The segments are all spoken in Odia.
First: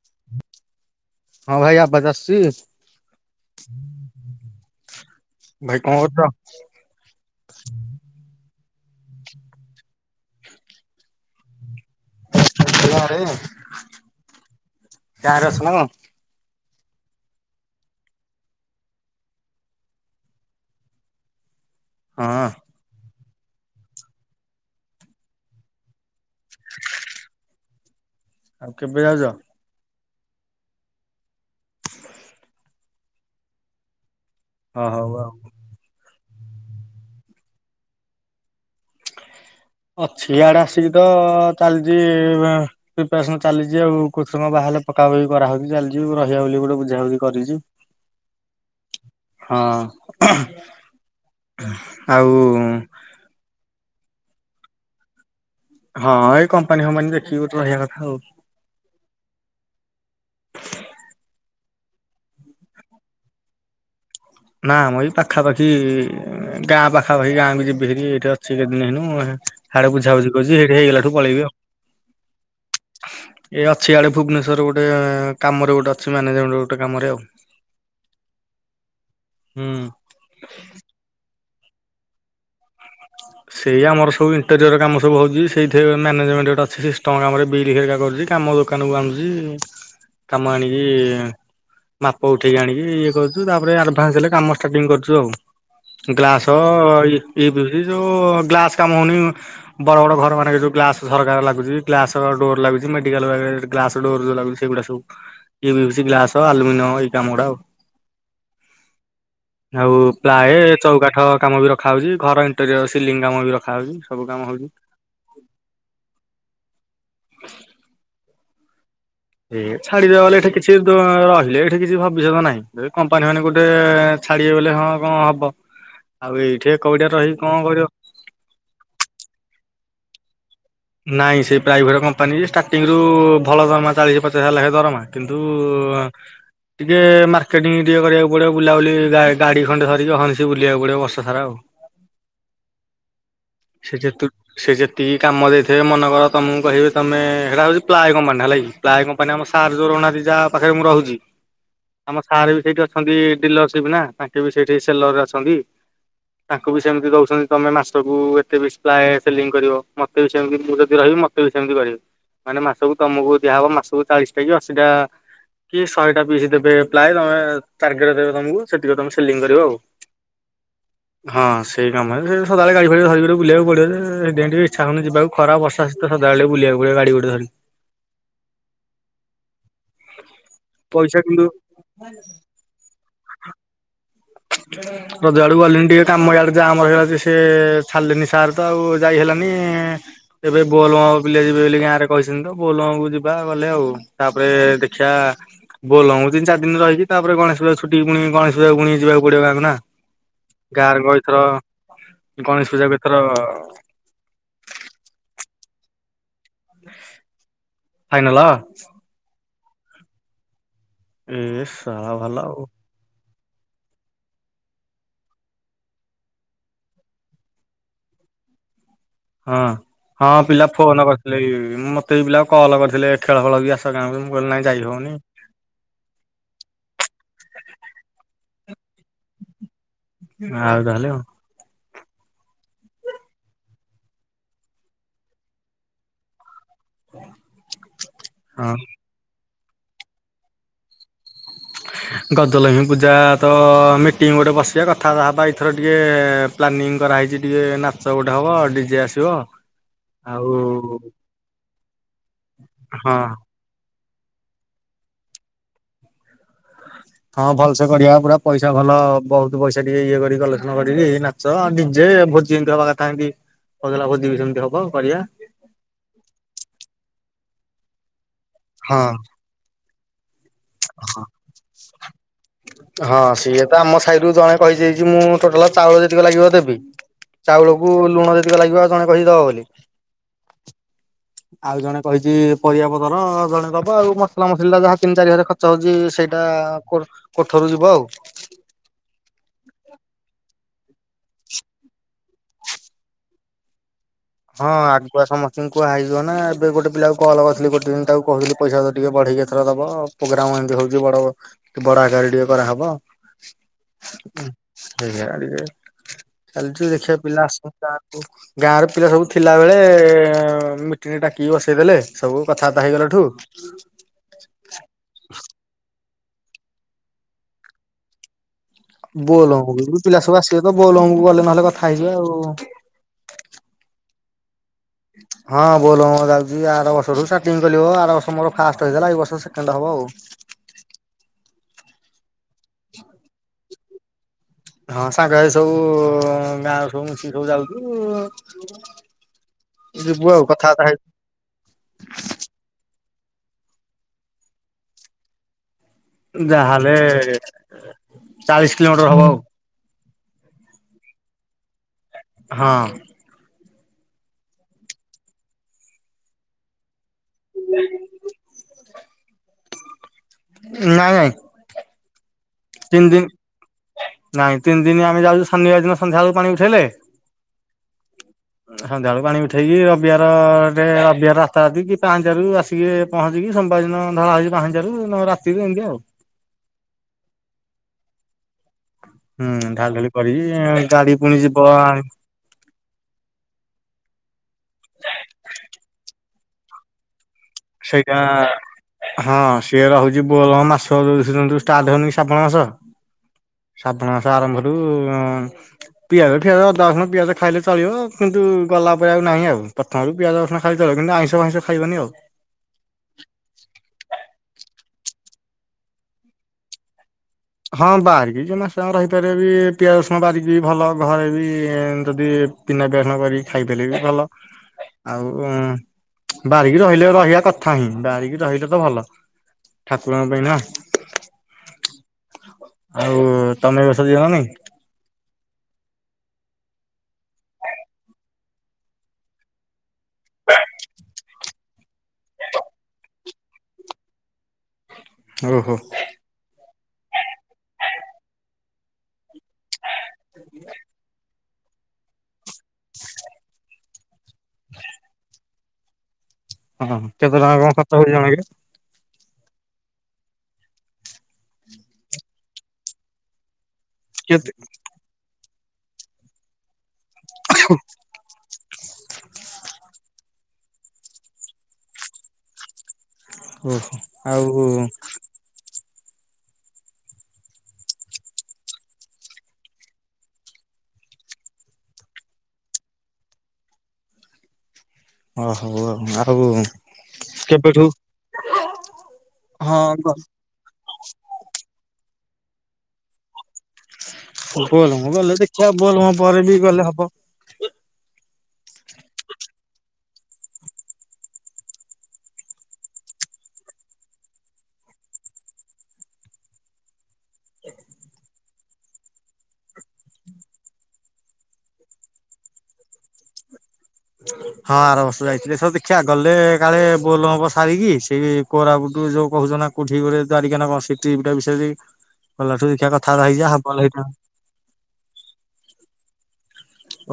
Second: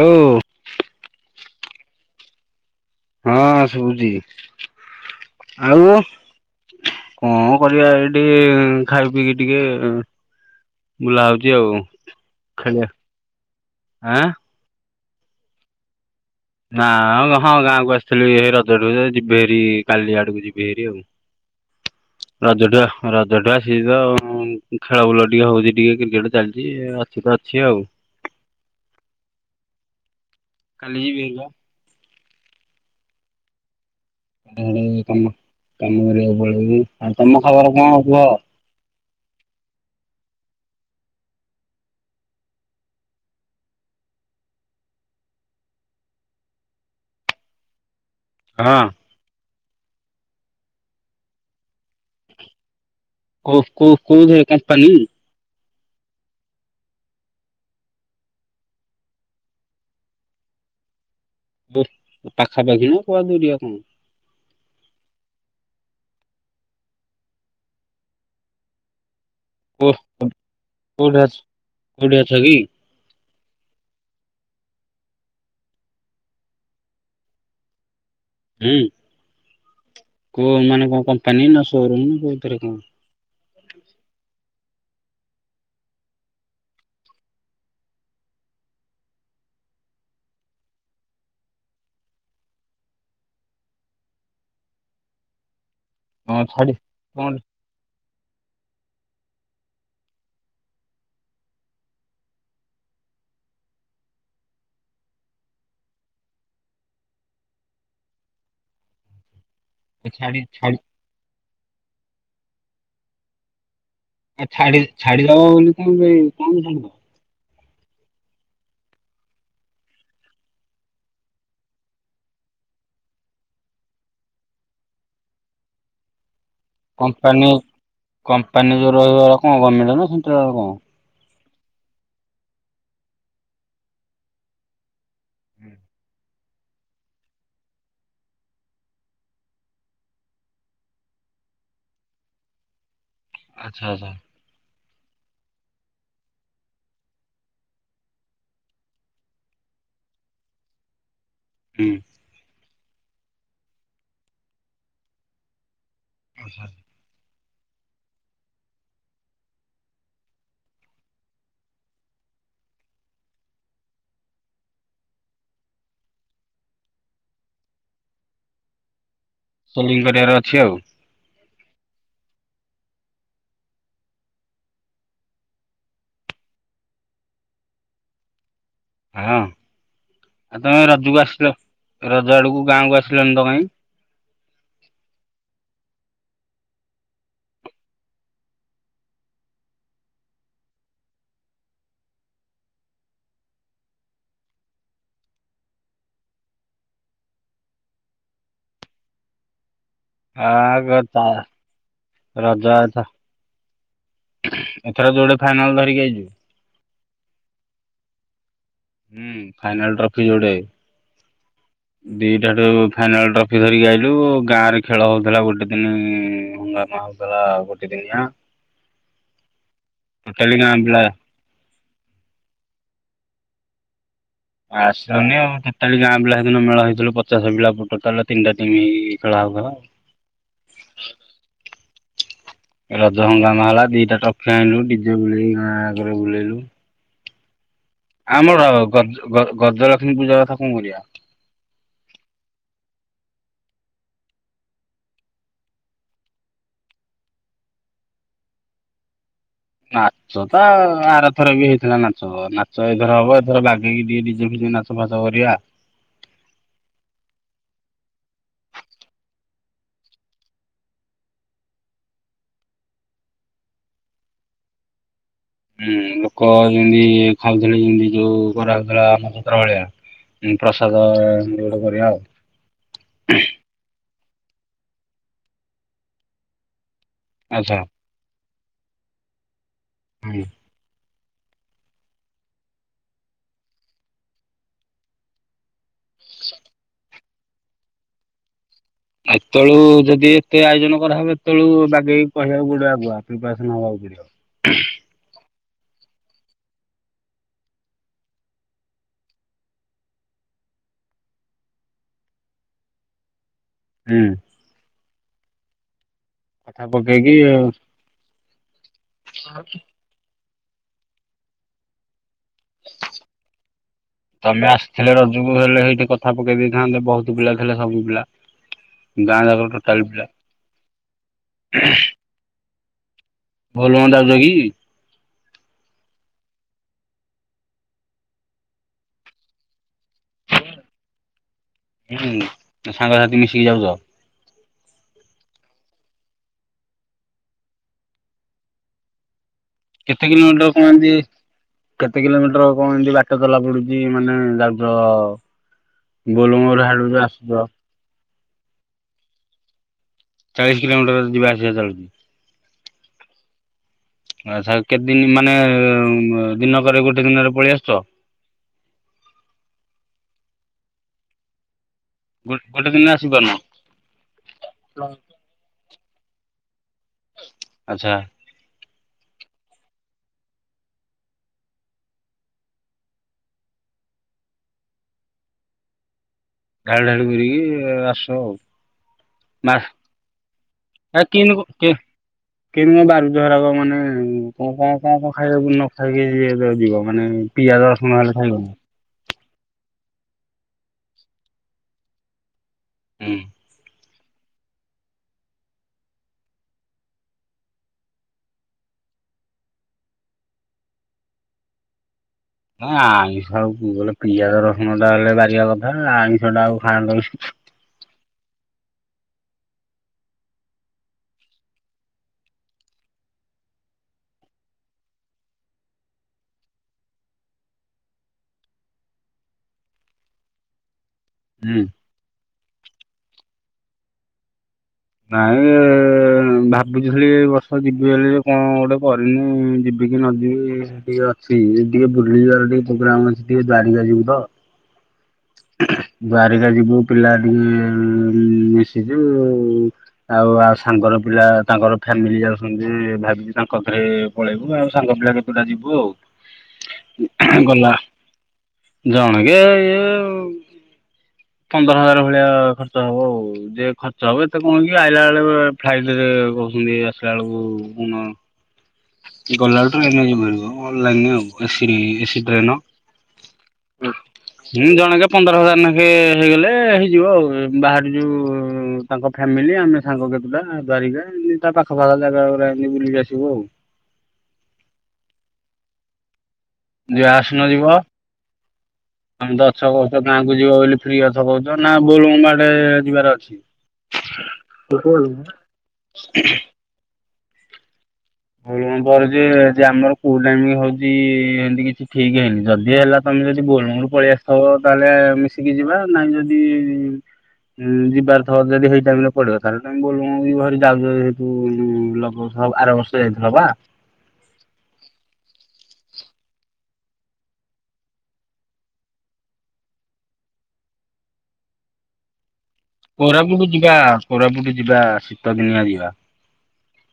ହାଲୋ। ହଁ ଭାଇ ଆବାଜ ଆଶୁଚି? ହଁ ଶୁଭୁଚି। ଭାଇ କଣ କରୁଛ କଣ କରିବା ଏ ଟିକେ ଖାଇ ପିଇକି ଟିକେ ବୁଲା ହଉଚି ଆଉ। ଗାଁ ଖେଳିବା ରେ ଗାଁ ଆଁ ରେ ଅଛ ନା କଣ? ନା ହଁ ଗାଁକୁ ଆସିଥିଲୁ ଏ ରଜଠୁ ଯିବି ହେରି କାଲି ଆଡ଼କୁ ଯିବେ ହେରି ଆଉ। ହଁ ରଜଟା ରଜଟା ସିଏ ତ ଖେଳ ବୁଲ ଟିକେ ହଉଚି ଟିକେ କ୍ରିକେଟ ଚାଲିଚି ଅଛି ତ ଅଛି ଆଉ। ଆଉ କେବେ ଯାଉଚ? କାଲି [unintelligible] ହ ଏଇ ହଉ କାମ ଆଉ କାମ କରିବାକୁ ପଳେଇବି। ଆଉ ତମ ଖବର କଣ କୁହ? ଅଛି ଇଆଡେ ଆସିକି ତ ଚାଲିଚି ପ୍ରିପାରେସନ ଚାଲିଚି ଆଉ କ ସମୟ ବାହିଲ ପକା ପକି କରାହଉକ ଚାଲିଚି ରହିବା ବୋଲି ଗୋଟେ ବୁଝ ବୁଝି କରିଚି। ହଁ। ହଁ। ଆଉ କଫ କଫ କଉଧ କ ପନିର [inaudible] ହଁ ଏଇ କମ୍ପାନୀ ଫମ୍ପାନୀ ଦେଖିବି ଗୋଟେ ରହିଆ କଥା ଆଉ। ପାଖାପାଖି ନା କୁଆଦୁରିଆ କଣ। ନା ଆମ ବି ପାଖାପାଖି ଗାଁ ପାଖାପାଖି ଗାଁ ବି ଯିବି ହେ ଏଇଠି ଅଛିଦିନ ହେନୁ। ସିଆଡେ ବୁଝାବୁଝି କରୁଛି ସେଇଠି ହେଇଗଲା ଠୁ କୋଉଠି ଅଛ ପଳେଇବି ଆଉ। କୋଉଠି ଅଛ କି? ଏ ଅଛି ଆଆଡେ ଭୁବନେଶ୍ୱର ଗୋଟେ କାମରେ ଗୋଟେ ଅଛି ମ୍ୟାନେଜମେଣ୍ଟ ଗୋଟେ କାମରେ ଆଉ। ହୁଁ। ହୁଁ। କୋଉ ମାନେ କଣ କମ୍ପାନୀ ନା ସୋରୁମ୍ ନା କୋଉଥରେ କଣ। ସେଇ ଆମର ସବୁ ଇଣ୍ଟେରିୟର କାମ ସବୁ ହଉଛି, ସେଇଥିରେ ମ୍ୟାନେଜମେଣ୍ଟ ଗୋଟ ଅଛି ସିଷ୍ଟମ କାମରେ ବିଲ୍ ଫେରିକା କରୁଛି କାମ। ଦୋକାନକୁୁ ଆଣୁଛି କାମ ଆଣିକି ମାପ ଉଠେଇକି ଆଣିକି ଇଏ କରୁଛୁ ତାପରେ ଆଡଭାନ୍ସ ହେଲେ କାମ ଷ୍ଟାର୍ଟିଂ କରୁଛୁ ଆଉ। ହଁ ଗ୍ଲାସ ଛାଡି କଣ ଏ ଯୋଉ ଗ୍ଲାସ କାମ ହଉନି। ବଡ ବଡ ଘର ମାନଙ୍କରେ ଯୋଉ ଗ୍ଲାସ ସରକାର ଲାଗୁଛି ଗ୍ଲାସ ଡୋର ଲାଗୁଛି ମେଡିକାଲ। ଗ୍ଲାସ ଡୋରାଗୁଛି ସେଇଗୁଡା ସବୁ ଇଏ ବି ହଉଛି ଗ୍ଲାସ ଆଲୁମିନିମ ଏଇ କାମ ଗୁଡା ଆଉ। [inaudible] ଆଉ ଛାଡି ପ୍ଲାଏ, ଛାଡି ଚଉକାଠ କାମ ବି ରଖାହଉଛି, ଘର ଇଣ୍ଟରିର ସିଲିଙ୍ଗ କାମ ବି ରଖାହଉଛି। ଆଉ ଛାଛାଡିଦବ ବୋଲି ତ କ ଛାଦବ। ଏ ଛାଡିଦବା ବଲେ ଏଠି କିଛି ରହିଲେ ଏଠି କିଛି ଭବିଷ୍ୟତ ନାହିଁ। କମ୍ପାନୀ ମାନେ ଗୋଟେଛାଡି ବଲେ ହଁ କଣ ହବ? ଆଉ ଏଇଠି ଏକଗୋଡ଼ିଆ ଟା କଁ କରିବ। କମ୍ପାନୀରେ ଯଉ ରହିବ କଣ ଗମେଣ୍ଟ ସେଣ୍ଟାଲ କଣ? ନାଇଁ ସେ ପ୍ରାଇଭେଟ କମ୍ପାନୀ ଯେ ଷ୍ଟାର୍ଟିଂ ରୁ ଭଲ ଦରମା ଚାଳିଶ ପଚାଶ ହଜାର ଲାଖେ ଦରମା। କିନ୍ତୁ, ଟିକେ ମାର୍କେଟିଂ ଟିକେ କରିବାକୁ ପଡିବ ବୁଲାବୁଲି ଗା ଗାଡ଼ି ଖଣ୍ଡେ ଧରିକି ହନସ ବୁଲିବାକୁ ପଡ଼ିବ ବର୍ଷା ସାରା ଆଉ। ଆଚ୍ଛା ସେ ଆଚ୍ଛା ଯେ ତୁ ସେ ଯେତିକି କାମ ଦେଇଥିବେ ମନେ କର ତମକୁ କହିବେ ତମେ ସେଟା ହଉଛି ପ୍ଲାଏ କମ୍ପାନୀ ହେଲା କି। ପ୍ଲାଏ କମ୍ପାନୀ ଆମ ସାର୍ ଯୋ ରନାୀ ଯାହା ପାଖରେ ମୁଁ ରହୁଛି। ହୁଁ। ଆମ ସାର୍ ବି ସେଇଠି ଅଛନ୍ତି ଡିଲରସିପ ନା ତାଙ୍କେ ବି ସେଇଠି ସେଲର ରେ ଅଛନ୍ତି। ତାଙ୍କୁ ବି ସେମିତି ଦଉଛନ୍ତି ତମେ ମାସକୁ ମତେ ବି ପ୍ରାୟ ସେଲିଂ କରିବ, ମତେ ବି ସେମତି ମୁଁ ଯଦି ରହିବି ମତେ ବି ସେମିତି କରିବି। ମାନେ ମାସକୁ ତମକୁ ଦିଆହେବ ମାସକୁ ଚାଳିଶ ଟା କି ଅଶୀ ଟା କି ଶହେଟା ପିସ୍ ଦେବେ ପ୍ଲାଏ ତମେ ଟାରଗେଟ ଦେବେ ତମକୁ। ସେତିକ ତମେ ସେଲିଂ କରିବା ଆଉ। ସେଲିଂ କରିବାର ଅଛି ଆଉ ହଁ, ସେଇ କାମ ସଦାବେଳେ ଗାଡି ଫାଡି ଧରିକି। ବୁଲିବାକୁ ପଡିବ ଯେ ଏ ସେଥିପାଇଁ ଟିକେ ଇଚ୍ଛା ହଉନି ଯିବାକୁ ଖରା, ବର୍ଷା, ଶୀତ ସଦାବେଳେ ଟିକେ ବୁଲିବାକୁ ପଡିବ ଗାଡି ଗୋଟେ ଧରିକି। ହଁ ଆଉ ତମେ ରଜକୁ ପଇସା କିନ୍ତୁ ଆସିଲ ରଜ ଆଡ଼କୁ ଗାଁକୁ ଆସିଲନି ତ କାଇଁ? [inaudible] ତୋ ଦୁଆରକୁ ଗଲିଣିି ଟିକେ କାମାଡକୁ ଯାହା ମର ହେଗଲାଛି ସେ ଛଡିଲେନି ସାର୍ ତ ଆଉ ଯାଇ ହେଲାନି ଏବେ ବୋଲବମ୍ ପିଲା ଯିବେ ବୋଲି ଗାଁରେ କହିଛନ୍ତି ତ ବୋଲମାକୁ ଯିବା ଗଲେ ଆଉ। ତାପରେ ଦେଖିଆ ବୋଲବମ୍ ତିନି ଚାରି ଦିନ ରହିଛିି ତା ପରେ ଗଣେଶ୍ ପୂଜା ଛୁଟି ପୁଣି ଗଣେଶ୍ ପୂଜା ପୁଣି ଯିବାକୁ ପଡିବ ଗାଁ କୁ ନା। ଆ ଗାଁ ଗ ରେ କ ତା ଏଥର ରଜ ଗଣେଶ ପୂଜା ଏଥ କ ଏଥର ଏଥର ଜୋରେ ଫାଇନାଲ୍ ଧରିକି ଆ ଫାଇନାଲ। ହୁଁ ଫାଇନାଲ ଟ୍ରଫି ଯୋଡ଼େ ଏ ଶଳା ଭଲ ଦିଟା ଆଉ ରୁ ଫାଇନାଲ୍ ଟ୍ରଫି ଧରିକି ଆଇଲୁ ଗାଁରେ ଖେଳ ହେଉଥିଲା ଗୋଟେ ଦିନ ହଙ୍ଗାମା ହୋଉଥିଲା ଦି ଦିନିଆ ହଁ ହଁ ଟୋଟାଲି ପିଲା ଗାଁ ଫୋନ୍ କରିଥିଲେ ବି ମତେ ବି ପିଲା କଲ୍ କରିଥିଲେ ଖେଳ ଖେଳ ବି ଆସି ତା ଗାଁ କୁ ମୁ କହିଲି ନାଇଁ ଯାଇ ହଉନି। ଖାଲି ଗାଁ ପିଲା ସେଦିନ ମେଳ ହେଇଥିଲୁ ପଚାଶ ପିଲା ଟୋଟାଲେ ତିନିଟା ଟିମ୍ ଖେଳା ହେଉଥିଲା। ଆଉ ତାହାଲେ ହଉ। ରଜ ହଙ୍ଗାମା ହେଲା ହେଲା ଦିଟା ଟପନେ ଆଣିଲୁ ଡିଜେ ବୁଲେଇକି ଗାଁ ଯାକରେ ବୁଲେଇଲୁ। ହଁ। ଆମର ଗଜ ଗଜଲକ୍ଷ୍ମୀ ପୂଜା କଥା କଣ କରିବା? ଗଜଲକ୍ଷ୍ମୀ ପୂଜା ତ ମିଟିଂ ଗୋଟେ ବସିବା କଥାବାର୍ତ୍ତା ହେବା ଏଥର ଟିକେ ପ୍ଲାନିଂ କରାହେଇଛି ଟିକେ ନାଚ ଗୋଟେ ହବ ଡିଜେ ଆସିବ। ନାଚ ଆଉ ନା ଆରଥର ବି ହେଇଥିଲା ନାଚ ନାଚ ହଁ ଏଥର ହବ ଏଥର ବା ଡି ଡି ଡିଜେ ବଜେଇ ନାଛ ଫାଚ କରିବା। ହଁ ଭଲସେ କରିବା ପୁରା ପଇସା ଭଲ ବହୁତ୍ ପଇସା ଟିକେ ଇଏ କରି କଲେକ୍ସନ କରିକି ନା ଚ ଡିଜେ ଭୋଜି ଯେମତି ହବା କଥା ହେନ୍ତି [unintelligible] ଭୋଜି ବି ସେମତି ହବ କରିବା। ହୁଁ ଲୋକ ଯେମତି ଖାଉଥିଲେ ଯେମତି ଯୋଉ ବରା ହଁ ଫରା [unintelligible] ହୁଁ ପ୍ରସାଦ ସେମିତି ଗୋଟେ କରିବା ଆଉ। ହଁ ସେଇଆ ତ ଆମ ସାହିରୁ ଜଣେ କହି ଦେଇଛି ମୁଁ ଟୋଟାଲ୍ ଚାଉଳ ଯେତିକି ଲାଗିବ ଦେବି। ଆଚ୍ଛା ଚାଉଳକୁ ଲୁଣ ଯେତିକ ଲାଗିବ ଜଣେ କହିଛି ଦବ ବୋଲି। ହୁଁ। ଆଉ ଜଣେ କହିଛି ପରିବା ପତର ଜଣେ ଦବ ଆଉ ମସଲା ମସିଲି ଟା ଯାହା ତିନି ଚାରି ହଜାରେ ଖ ର୍ଚ୍ଚ ହେଉଛି ସେଇଟା କୋ କୋଠରୁ ଯିବ ଆଉ। ଏତେବେଳୁ ଯଦି ଏତେ ଆୟୋଜନ କରାହବ ଏତେବେଳୁ ବାଗେଇକି କହିବାକୁ ପଡିବ ଆଗୁଆ। [unintelligible] ହଁ ଆ ଛୁଆ ସମସ୍ତଙ୍କୁ କୁହା ହେଇଯିବ ନା ଏବେ ଗୋଟେ ପିଲାକୁ କଲ୍ କରିଥିଲି ଗୋଟେ ଦିନ ତାକୁ କହିଲି ପଇସା ତ ଟିକେ ବଢେଇକି ଏଥର ଦବ। ପ୍ରୋଗ୍ରାମ ଏମତି ହଉଛି ବଡ ବଡ ଆକାରରେ ଟିକେ କରାହେବ। ହୁଁ। ସେ ଝାଡ଼ି ରେ କଥା କାଲିଠୁ ଦେଖିବା ପକେଇକି ପିଲା ଆସିନ୍ତା ଗାଁ ରୁ ପିଲା ସବୁ ଥିଲାବେଳେ ମି ମିଟିଙ୍ଗ୍ ଡାକିକି ବସେଇଦେଲେ ସବୁ କଥାବାର୍ତ୍ତା ହେଇଗଲାଠୁ ତମେ ଆସିଥିଲେ ରଜକୁ ହେଲେ ସେଇଠି କଥା ପକେଇ ଦେଇଥାନ୍ତେ ବହୁତ ପିଲା ଥିଲେ ସବୁ ପିଲା। ଗାଁ ବୋଲବମ୍ ଯାକର କୁ ଟୋଟାଲ ବି ପିଲା ସବୁ ଆସିବେ ତ ବୋଲବମ୍ କୁ ଗଲେ ନହେଲେ କଥା ହେଇଯିବା ଆଉ। ବୋଲବମ୍ ଯାଉଛ କି? ହଁ ବୋଲବମ୍ ଯାଉଛି ଆର ବର୍ଷରୁ ଷ୍ଟାଟିଙ୍ଗ୍ କଲିବ ଆର ବର୍ଷ ମୋର୍ ଫାଷ୍ଟ୍ ହେଇଥିଲା ଏଇ ବର୍ଷ ସେକଣ୍ଡ୍ ହବ ଆଉ। ହୁଁ ଆଉ ସାଙ୍ଗସାଥି ମିଶିକି ଯାଉଚ? ହଁ ସାଙ୍ଗ ହେଇକି ସବୁ ଗାଁରୁ ସବୁ ମିସିକି ସବୁ ଯାଉଛୁ। ଯିବୁ କେତେ ଆଉ କିଲୋମିଟର କହୁ କଥାବାର୍ତ୍ତା ହେଇ ନାହାନ୍ତି? କେତେ କିଲୋମିଟର କଣ ଏମତି ବାଟ ଚଲା ପଡୁଛି ମାନେ ଯାଉଚ? ବୋଲବମରୁ ଯାହାହେଲେ ହାଡ଼ରୁ ଆସୁଛ ଚାଳିଶ କିଲୋମିଟର ହବ ଆଉ। ଚାଳିଶ କିଲୋମିଟର ଯିବା ଆସିବା ଚାଲୁଛି। ହଁ। ଆଚ୍ଛା କେତେ ଦିନ ମାନେ ଦିନକରେ ଗୋଟେ ଦିନରେ ପଳେଇ ଆସୁଛ? ନାଇଁ ନାଇଁ। ଗୋଟେ ତିନି ଦିନରେ ଆସିପାରୁନ? ଦିନ ନାଇଁ ତିନି ଦିନ, ଆମେ ଯାଉଛୁ ଶନିବାର ଦିନ ସନ୍ଧ୍ୟାବେଳକୁ ପାଣି ଉଠେଇଲେ। ଆଚ୍ଛା। ସନ୍ଧ୍ୟାବେଳକୁ ପାଣି ଉଠେଇକି ରବିବାର, ରବିବାର ରାତା ରାତି କି ପାହାଁନ୍ତିଆରୁ ଆ ଆସିକି ପହଞ୍ଚିକି ସୋମବାର ଦିନ ଢ଼ଳା ହଉଛି ପାହାଁନ୍ତିଆରୁ, ନହେଲେ ରାତିକୁ ଏମିତି ଆଉ। ଢାଳ ଢ଼ାଳୁ କରିକି ଆସୁ ଆଉ। ହୁଁ ମାସ ଢାଳି ଢୁଳି କରିବି, ଗାଡି ପୁଣି ଯିବ କେମ ବାରୁଜରାଗ ମାନେ କଣ କଣ କଣ କଣ ଖାଇ ନ ଖାଇକିଏବେ ଯିବ ମାନେ ପିଆଜ ରସୁଣ ସେଇଟା ହେଲେ ଖାଇବନି। ହଁ ସିଏ ରହୁଛି ବୋଲବମ୍, ମାସ ଷ୍ଟାର୍ଟ ହଉନି କି ଶ୍ରାବଣ ମାସ। ହୁଁ। ଶ୍ରାବଣ ମାସ ଆରମ୍ଭରୁ ପିଆଜ ଫିଆଜ, ଅଦା, ରସୁଣ, ପିଆଜ ଖାଇଲେ ଚଳିବ, କିନ୍ତୁ ଗଲା ପରେ ଆଉ ନାହିଁ ଆଉ। ଆଳୁ, ପିଆଜ, ରସୁଣ ଖାଇପାର, କିନ୍ତୁ ଆଇଁଷ ଫାଇଁଷ ଖାଇବନି ଆଉ। ନାଇଁ ଆମିଷ ଆଉ [unintelligible] ପିଆଜ ରସୁ ଣଟା ହେଲେ ବାରିବା କଥା, ଆଇଁଷଟା ଆଉ ଖାଆ ହଁ ବାହାରେ କିଛି ମାସ ରହିପାରିଆ ବି ପିଆଜ ରସୁଣ ବାରିକି ବି ଭଲ। ଘରେ ବି ଯଦି ବିନା ପିଆଜ ରସୁଣ କରି ଖାଇପାରିବେ ବି ଭଲ। ଆଉ ବାରିକି ରହିଲେ ରହିବା କଥା ହିଁ, ବାରିକି ରହିଲେ ତ ଭଲ। ଠାକୁରଙ୍କ ପାଇଁ ନା। ହୁଁ। ଆଉ ତମେ ଏବର୍ଷ ଯିବ ନେଇ? ନାଇଁ ଭାବିଥିଲି ଏ ବର୍ଷ ଯିବି ବୋଲି, କଣ ଗୋଟେ କରିନି ଯି [unintelligible] ନଦୀ ଟିକେ ଅଛି ଟିକେ ବୁଲି ଯିବାର ଟିକେ ପ୍ରୋଗ୍ରାମ ଅଛି, ଟିକେ ଦ୍ୱାରିକା ଯିବୁ ତ। ଓ ହୋ। ଦ୍ୱାରିକା ଯିବୁ ପିଲା ଟିକେ ଯିବୁ ଆଉ ଆ ସାଙ୍ଗର ପିଲା ତାଙ୍କର ଫ୍ୟାମିଲି ଯାଉଛନ୍ତି, ଭାବିଛୁ ତାଙ୍କ ସାଙ୍ଗରେ ପଳେଇବୁ ଆଉ ସାଙ୍ଗ ପିଲା କେତୁଟା ଯିବୁ ଆଉ। ହଁ କେତେ ଟଙ୍କା କଣ ଗଲା ଖର୍ଚ୍ଚ ହଉଚି ଜଣକିରେ? ଜଣକେ ଇଏ [unintelligible] ପନ୍ଦର ହଜାର ଭଳିଆ ଖର୍ଚ୍ଚ ହବ ଆଉ। ଯ ଖର୍ଚ୍ଚ ହବ କେତେ ଏତେ କଣ [unintelligible] ଆଇଲା ବେଳକୁ ଫ୍ଲାଇଟରେ କହୁଛନ୍ତି ଆସିଲା ବେଳକୁ କଣ ଗଲା ବେଳକୁ ଟ୍ରେନରେ ଯିବୁ ଭାରି ମ, ଅନଲାଇନ୍ ଆଉ A C A C train ଓହୋ ଆଉ ଉଁ ଜଣେକା ପନ୍ଦର ହଜାର ନେଖେ ହେଇଗଲେ ହେଇଯିବ ଆଉ, ବାହାରିଯିବୁ ତାଙ୍କ ଫ୍ୟାମିଲି, ଆମେ ସାଙ୍ଗ କେତୁଟା ଦ୍ୱାରିକା ତା ପାଖ ପାଖ ଜାଗା ଗୁରା ଏମିତି ବୁଲିକି ଆସିବୁ ଆଉ। ଓ ହଉ ଆଉ। [unintelligible] ଯିବା ଆସୁନ କେବେଠୁ ଯିବା, ତମେ ତ ହଁ ଏବର୍ଷ [unintelligible] ଯିବ ବୋଲି ଫ୍ରି କଥା କହୁଛ ନା, ବୋଲବମ୍ ଆଡେ ଯିବାର ଅଛି? [unintelligible] ଗଲେ ଦେଖିଆ ବୋଲବମ୍ ପରେ ବି ଗଲେ ହବ। [unintelligible] ଯେ ଆମର କୋଉ ଟାଇମ ହଉଛି ସେମତି କିଛି ଠିକ୍ ହେଇନି, ଯଦି ହେଲା ତମେ ଯଦି ବୋଲବମ୍ ରୁ ପଳେଇ ଆସିଥିବ, ତାହେଲେ ମିଶିକି ଯିବା। ନାଇଁ ଯଦି ଉଁ ଯିବାର ଥିବ ଯଦି ହେଇ ଟାଇମରେ ପଡିବ, ତାହେଲେ ତମେ ବୋଲବମ ଯିବ ଭାରି। ଯାଉଛ ଯେହେତୁ [unintelligible] ଆଉ ଖାର ବର୍ଷ ଯାଇଥିଲ ବା? ହଁ, ଆର ବର୍ଷ ଯାଇଥିଲେ ସବୁ ଦେଖିବା ଗଲେ, କାଳେ ବୋଲ ବମ୍ ସାରିକି ସେ କୋରାପୁଟୁ ଯୋଉ କହୁଛ ନା, କୋଠି ଗୋରେ ଦ୍ୱାରିକା ନା କଣ, ସେଠି ବିଷୟରେ ଗଲା ବର୍ଷ ଦେଖିବା କ କୋରାପୁଟ ଯିବା, କୋରାପୁଟ ଯିବା, ଶୀତ ଦିନିଆ ଯିବା।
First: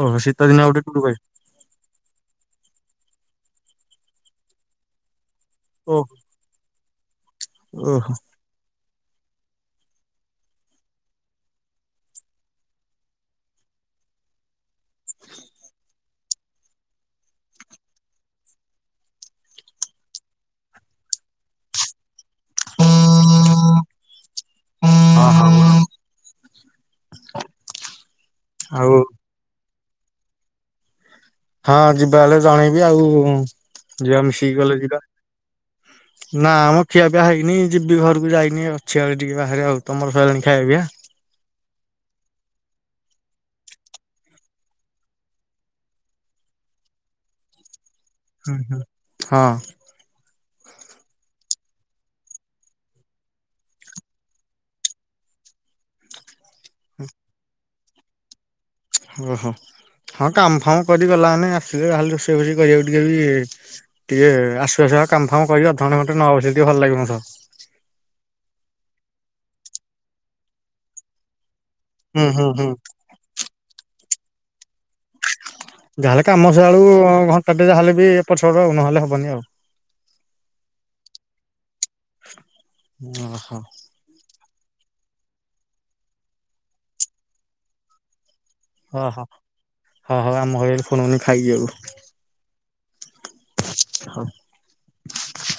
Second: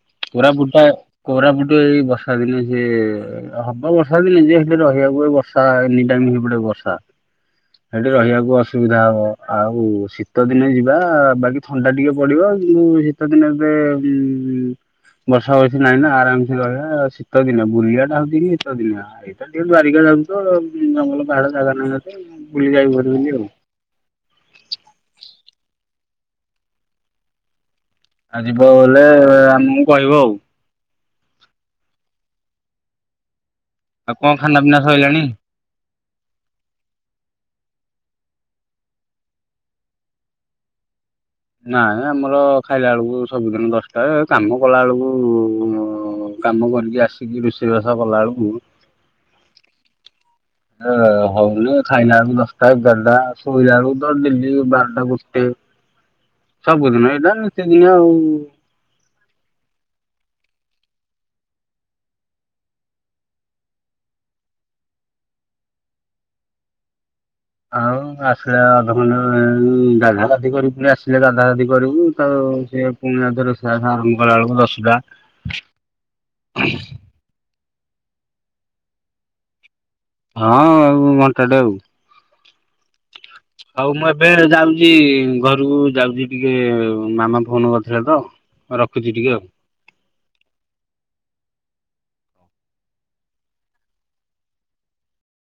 ଓହୋ ଶୀତ ଦିନ କୋରାପୁଟ ଗୋଟେ ଟା ଟୁର୍ କରିବେ କୋରାପୁଟୁ ଏଇ ବ ବର୍ଷା ଦିନେ ସେ-ଏ-ଏ ହବ, ବର୍ଷା ଦିନେ ଯେ ହେଲେ ରହିବାକୁ, ବର୍ଷା ଓ ଏନି ଟାଇମ୍ ହେପଟେ ବର୍ଷା। ଓହୋ ସେଠି ହଁ ରହିବାକୁ ଅସ ସୁବିଧା ହବ ଆଉ, ଶୀତ ଦିନେ ଯିବା, ବାକି ଥଣ୍ଡା ଟିକେ ପଡିବ କି ଶୀତ ଦିନରେ ଉ-ଉ-ଉ। ବର୍ଷା ବର୍ଷି ନାଇଁ ନା, ଆରାମସେ ରହିବା। ଶୀତ ଦିନ ବୁଲିବା ଟା ହଉଛି କିି, ଶୀତ ଦିନିଆ। ଏଇଟା ଟିକେ ଦ୍ୱାରିକା ଯାଉଛି ତ, ଜଙ୍ଗଲ, ପାହାଡ଼, ଜାଗା ନହିଁ ଅଛେ, ବୁଲି ଯାଇ ପାରିବ ବୋଲି ଆଉ। [unintelligible] ଆଉ ଯିବ ବୋଲେ, ଆମକୁ କହିବ ଆଉ। ହଁ, ଯିବା ହେଲେ ଜଣେଇବି ଆଉ, ଆଉ ଯିବା କଣ ମିଶିକି ଖାନା ଗଲେ ପିନା ଯିବା। ସଇଲାଣି? ନା, ମ, ଖିଆ ପିଆ ହେଇନି। ଯିବି, ଘରକୁ ଯାଇନି ଅଛି, ଆହୁରି ଟିକେ ବାହାରେ ଆଉ। ତମର ସଇଲାଣି ଖାଇଆ-ପିଆ? ନାଇଁ, ନାଇଁ ଆମର ଖାଇଲା ବେଳକୁ ସବୁଦିନ ଦଶଟା। କାମ କଲା ବେଳକୁ-ଉ-ଉ-ଉ-ଉ ଉ, କାମ କରିକି ଆସିକି, ରୋଷେଇ ବାସ କଲାବେଳୁ ହଁ। ହଉ, ଯେ ଖାଇଲା ବେଳକୁ ଦଶଟା, ଏଗାରଟା ଶୋଇଲା ବଳକୁ ତ ଡେଲିି ବାରଟା, ଗୋଟେ। ସବୁଦିନ ଏଇଟା, ନୀତିଦିନି ଆଉ। ଓହୋ, ହଁ, କାମ-ଫାମ କରିଗଲା ମାନେ ଆସିଲେ ଯାହେଲେ ରୋଷେଇ-ଫୋଷେଇ କରିବାକୁ ଟିକେ ବି ଟିକେ ଆସୁ ଆସୁକା କାମ-ଫାମ କରିି ଅଧଘଣ୍ଟ, ଘଣ୍ଟେ ନ ବସି ଟିକେ ଭଲ ଲାଗିବନି। ଆଉ ଆସିଲା, ଅଧ ଘଣ୍ଟେ ଗାଧା ଗାଧି କରି ଆସିଲେ, ଗାଧା ଗାଧି କରିବୁ ହୁଁ ତାର ହୁଁ ହୁଁ। ସେ ପୁଣି ଅଧା ରୋଷ-ବାଷ ଆରମ୍ଭ କଲା ବେଳକୁ ଦଶଟା। ଯାହେଲେ କାମ ସଏଆଳୁ ଘଣ୍ଟା ଟେ, ଯାହାେଲେ ବି ଏପଟ ସେପଟ ଆଉ ନହେଲେ ହବନି ଆଉ। ହଁ, ଆଉ ଘଣ୍ଟାଟେ ଆଉ। ଓହୋ। ହଉ, ମୁଁ ଏବେ ଯାଉଛି ଘରକୁ ଯାଉଛି, ଟିକେ ମାମା ଫୋନ କରିଥିଲେ ତ। ରଖୁଛି ଅହ, ଟିକେ ଆଉ। ହ, ହ, ଆମ ଘରେ ଏନୁ ପୁଣି ଖାଇକି ଗଲେ। [unintelligible] [inaudible]